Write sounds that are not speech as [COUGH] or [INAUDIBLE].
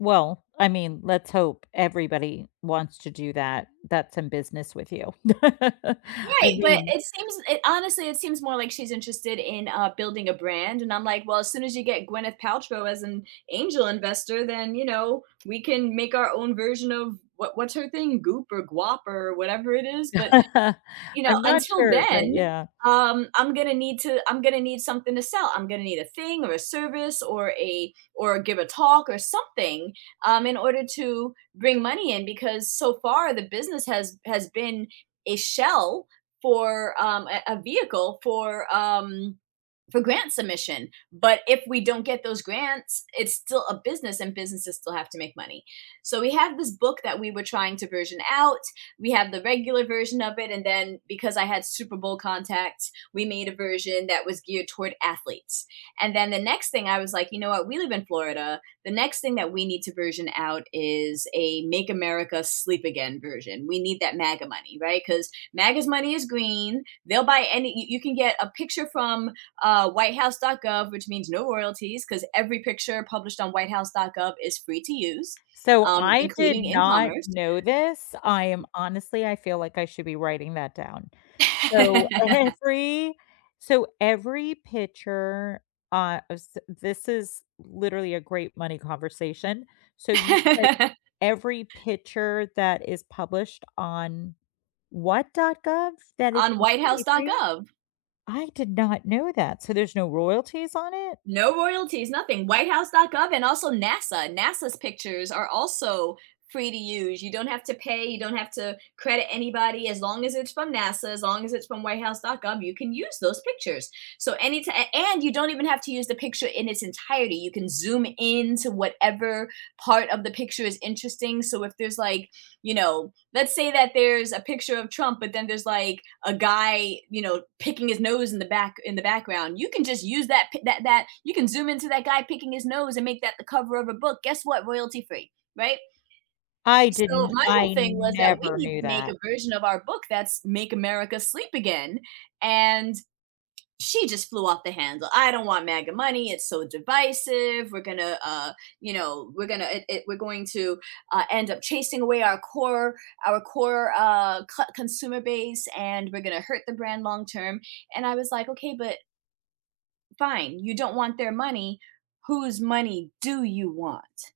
Well, I mean, let's hope everybody wants to do that. That's in business with you. [CHUCKLES] I Right, but mean it seems it honestly, it seems more like she's interested in, uh, building a brand, and I'm like, "Well, as soon as you get Gwyneth Paltrow as an angel investor, then, you know, we can make our own version of what what's her thing, Goop or Guap or whatever it is, but, [CHUCKLES] you know, I'm not until sure, but then, yeah. um, I'm gonna need to I'm gonna need something to sell. I'm gonna need a thing or a service or a or give a talk or something, um, in order to bring money in because so far, the business has has been a shell for, um, a a vehicle for, um, for grant submission. But if we don't get those grants, it's still a business and businesses still have to make money." So, we have this book that we were trying to version out. We have the regular version of it, and then because I had Super Bowl contacts, we made a version that was geared toward athletes. And then the next thing I was like, "You know what? We live in Florida. The next thing that we need to version out is a 'make America sleep again' version." We need that MAGA money, right? 'Cause MAGA's money is green. They'll buy any y you can get a picture from, uh, whitehouse.gov, which means no royalties 'cause every picture published on whitehouse.gov is free to use, So, um, I including did in not commerce know this. I am honestly I feel like I should be writing that down. So, [LAUGHS] every so every picture, uh, s this is literally a great money conversation. So, you said [LAUGHS] every picture that is published on what dot gov that is On completely free? whitehouse.gov. I did not know that. So, there's no royalties on it? No royalties. Nothing. Whitehouse.gov and also NASA. NASA's pictures are also free to use. You don't have to pay; you don't have to credit anybody. As long as it's from NASA, as long as it's from whitehouse.gov, you can use those pictures. So, any ti a and you don't even have to use the picture in its entirety. You can zoom in to whatever part of the picture is interesting, so if there's, like, you know let's say that there's a picture of Trump, but then there's, like, a guy, you know, picking his nose in the back in the background. You can just use that pic that that you can zoom into that guy picking his nose and make that the cover of a book. Guess what? Royalty free, right? I So, didn't my whole I thing was that we never need to knew make that. a version of our book that's, "Make America Sleep Again." And she just flew off the handle, "I don't want MAGA money. It's so divisive. We're gonna, uh, you know, we're gonna i i we're going to, uh, end up chasing away our core our core, uh, co consumer base, and we're gonna hurt the brand long term." And I was like, "Okay, but" fine. You don't want their money. Whose money do you want?